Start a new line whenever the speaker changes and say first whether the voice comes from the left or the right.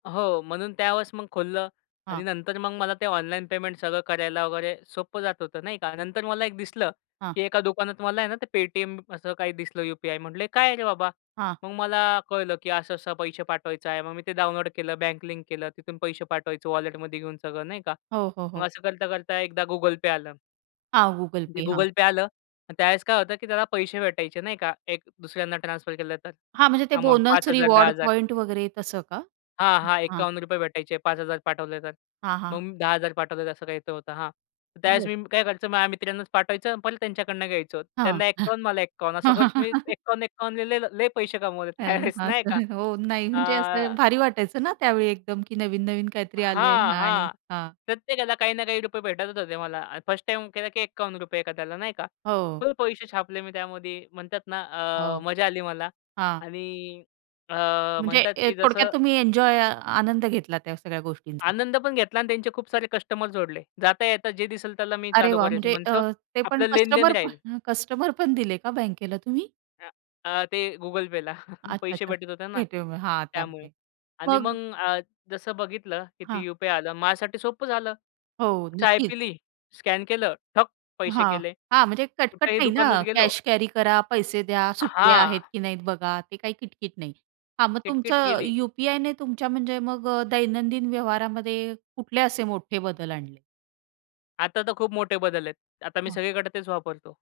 left: हो, म्हणून त्यावेळेस मग खोललं आणि
right: हां.
left: नंतर मग मला ते ऑनलाईन पेमेंट सगळं करायला वगैरे सोपं जात होतं नाही का. नंतर मला एक दिसलं,
right: हां.
left: की एका दुकानात मला आहे ना, ते पेटीएम असं काही दिसलं यूपीआय. म्हटलं, "हे काय आहे रे बाबा?"
right: हां.
left: मग मला कळलं, की असं-असं पैसे पाठवायचं आहे. मग मी ते डाऊनलोड केलं, बँक लिंक केलं. तिथून पैसे पाठवायचे वॉलेटमध्ये घेऊन सगळं नाही का.
right: हो, हो,
left: मग
right: हो.
left: असं करता-करता एकदा Google Pay आलं.
right: हां, Google
left: ते
right: Pay. हां.
left: Google Pay आलं अन् त्यावेळेस काय होतं, की त्याला पैसे भेटायचे नाही का. एक दुसऱ्यांना ट्रान्सफर केलं तर
right: हां, म्हणजे ते
left: अमाउंट.
right: बोनस
left: 5,000, दहा
right: रिवॉर्ड
left: हजार
right: पॉइंट वगैरे तसं का?
left: हां, हां,
right: हां.
left: ₹51 भेटायचे, 5,000 पाठवले तर.
right: हां,
left: मग
right: हां.
left: मी 10,000 पाठवले तर असं काहीचं होतं हां. तर त्यावेळेस
right: बरं.
left: मी काय करायचं, माझ्या मित्रांनाच पाठवायचं परत त्यांच्याकडून घ्यायचं.
right: हां.
left: त्यांना 51 मला 51 असं करत मी 51-51ला ले ल लय पैसे कमवले
right: [unintelligible]
left: त्यावेळेस
right: हां,
left: नाही का.
right: हो नाही म्हणजे
left: आ
right: असं भारी वाटायचं ना त्यावेळी एकदम की नवीन-नवीन काहीतरी आलं आहे
left: हां,
right: आणि
left: हां,
right: हां.
left: प्रत्येकाला काही ना काही रुपये भेटतच होते. मला अन् 1st टाईम केला, की ₹51 एखाद्याला नाही का.
right: हो.
left: फुल पैसे छापले मी त्यामध्ये म्हणतात ना, अ,
right: हो,
left: मजा आली मला
right: हां.
left: आणि अ,
right: म्हणजे
left: म्हणतात,
right: ए
left: की
right: थोडक्यात
left: जसं
right: तुम्ही एन्जॉय अ, आनंद घेतला, त्या सगळ्या गोष्टींचा.
left: आनंद पण घेतला आणि त्यांचे खूप सारे कस्टमर जोडले. जाता येता जे दिसेल, त्याला मी
right: अरे
left: चालू
right: वाह!
left: करायचं
right: म्हणजे अ,
left: म्हणायचो
right: ते पण
left: आपलं लेनदेन
right: कस्टमर प
left: राहील.
right: कस्टमर पण दिले का बँकेला तुम्ही?
left: अ, अ, ते Google Payला.
right: अच्छा,
left: पैसे
right: अच्छा.
left: भेटत होते ना
right: भेटूय मग हा
left: त्यामुळे
right: त्यामुळे.
left: आणि
right: मग
left: मग अ, जसं बघितलं की
right: हां.
left: ती यूपीआय आलं, माझ्यासाठी सोपं झालं.
right: हो,
left: चाय
right: नक्कीच.
left: पिली, स्कॅन केलं, ठक पैसे
right: हां,
left: गेले.
right: हां, म्हणजे कटकट
left: कुठेही
right: नाही ना,
left: दुकानात गेलो
right: कॅश कॅरी करा, पैसे द्या, सुट्टे
left: हां.
right: आहेत की नाहीत बघा, ते काही किटकिट नाही. हां, मग
left: किटकिट
right: तुमचं
left: गेली.
right: यूपीआयने तुमच्या म्हणजे मग अ, दैनंदिन व्यवहारामध्ये कुठले असे मोठे बदल आणले?
left: आता तर खूप मोठे बदल आहेत. आता मी
right: हां.
left: सगळीकडे तेच वापरतो.